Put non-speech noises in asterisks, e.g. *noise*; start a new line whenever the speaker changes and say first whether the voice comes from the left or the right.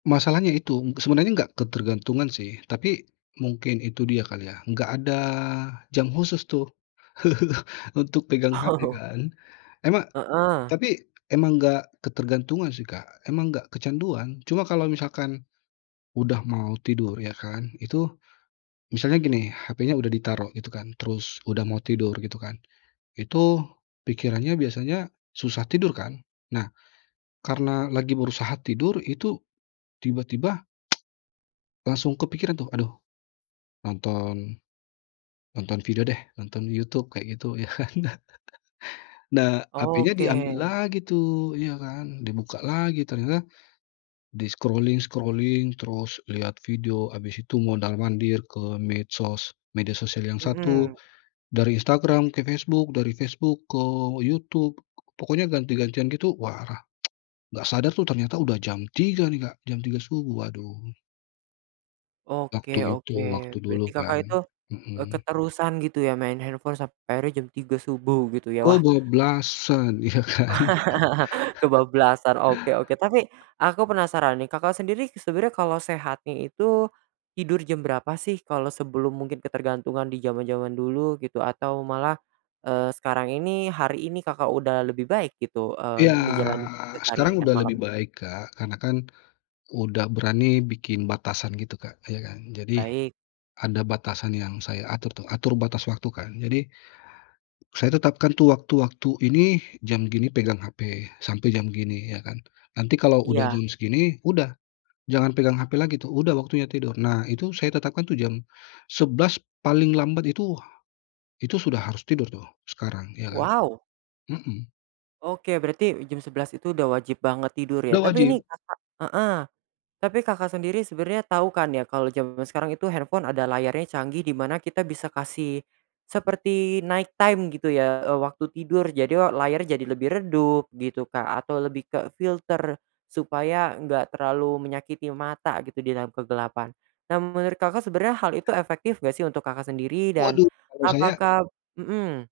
left: Masalahnya itu, sebenarnya nggak ketergantungan sih, tapi mungkin itu dia kali ya nggak ada jam khusus tuh, *chuckles* untuk pegang HP
right: Oh.
left: kan. Emang
right: Heeh.
left: tapi emang nggak ketergantungan sih Kak, emang nggak kecanduan. Cuma kalo misalkan udah mau tidur ya kan itu, misalnya gini HP-nya udah ditaruh gitu kan, terus udah mau tidur gitu kan, itu pikirannya biasanya susah tidur kan? Nah, karena lagi berusaha tidur itu tiba-tiba, *tsk* Langsung kepikiran tuh aduh, nonton nonton video deh, nonton YouTube kayak gitu ya kan. *chuckles* Nah, hapenya diambil
right: Oke.
left: lagi tuh, ya kan. Dibuka lagi ternyata di-scrolling-scrolling terus lihat video habis itu mondar-mandir ke medsos, media sosial yang satu
right: Hmm.
left: dari Instagram ke Facebook, dari Facebook ke YouTube, pokoknya ganti-gantian gitu wah, *tsk* nggak sadar tuh ternyata udah jam 3.00 nih Kak, jam 3.00 subuh, aduh!
right: Oke
left: Waktu itu,
right: oke,
left: waktu dulu
right: berarti
left: kan.
right: Kakak itu, eee,
left: Hmm.
right: keterusan gitu ya main handphone sampe akhirnya jam 3.00 subuh gitu ya? Wah.
left: Kebablasan ya kan.
right: *chuckles*
left: *chuckles*
right: Kebablasan oke oke, tapi, aku penasaran nih Kakak sendiri sebenernya kalo sehatnya itu tidur jam berapa sih? Kalo sebelum mungkin ketergantungan di jaman-jaman dulu gitu atau malah, eee, sekarang ini, hari ini Kakak udah lebih baik gitu, eee,
left: Iya,
right: menjalani
left: sekarang
right: keseharian
left: udah
right: malam?
left: lebih baik Kak karena kan udah berani bikin batasan gitu Kak, ya kan. Jadi
right: Baik.
left: ada batasan yang saya atur, tau atur batas waktu kan jadi, saya tetapkan tuh waktu-waktu, ini jam gini pegang HP sampai jam gini ya kan, nanti kalau udah
right: Iya.
left: jam segini, udah jangan pegang HP lagi tuh, udah waktunya tidur. Nah itu saya tetapkan tuh jam 11.00 paling lambat itu, itu sudah harus tidur tuh sekarang, ya kan.
right: Wow.
left: Hmm.
right: Oke berarti jam 11.00 itu udah wajib banget tidur
left: Udah
right: ya? Tapi
left: wajib.
right: ini Kakak heeh, tapi Kakak sendiri sebenarnya tahu kan ya kalo jaman sekarang itu handphone ada layarnya canggih di mana kita bisa kasih seperti night time gitu ya, eee, waktu tidur jadi e layarnya jadi lebih redup gitu Kak, atau lebih kefilter supaya enggak terlalu menyakiti mata gitu di dalam kegelapan. Nah menurut Kakak sebenarnya hal itu efektif nggak sih untuk Kakak sendiri dan
left: Waduh kalo saya
right: apakah hmm.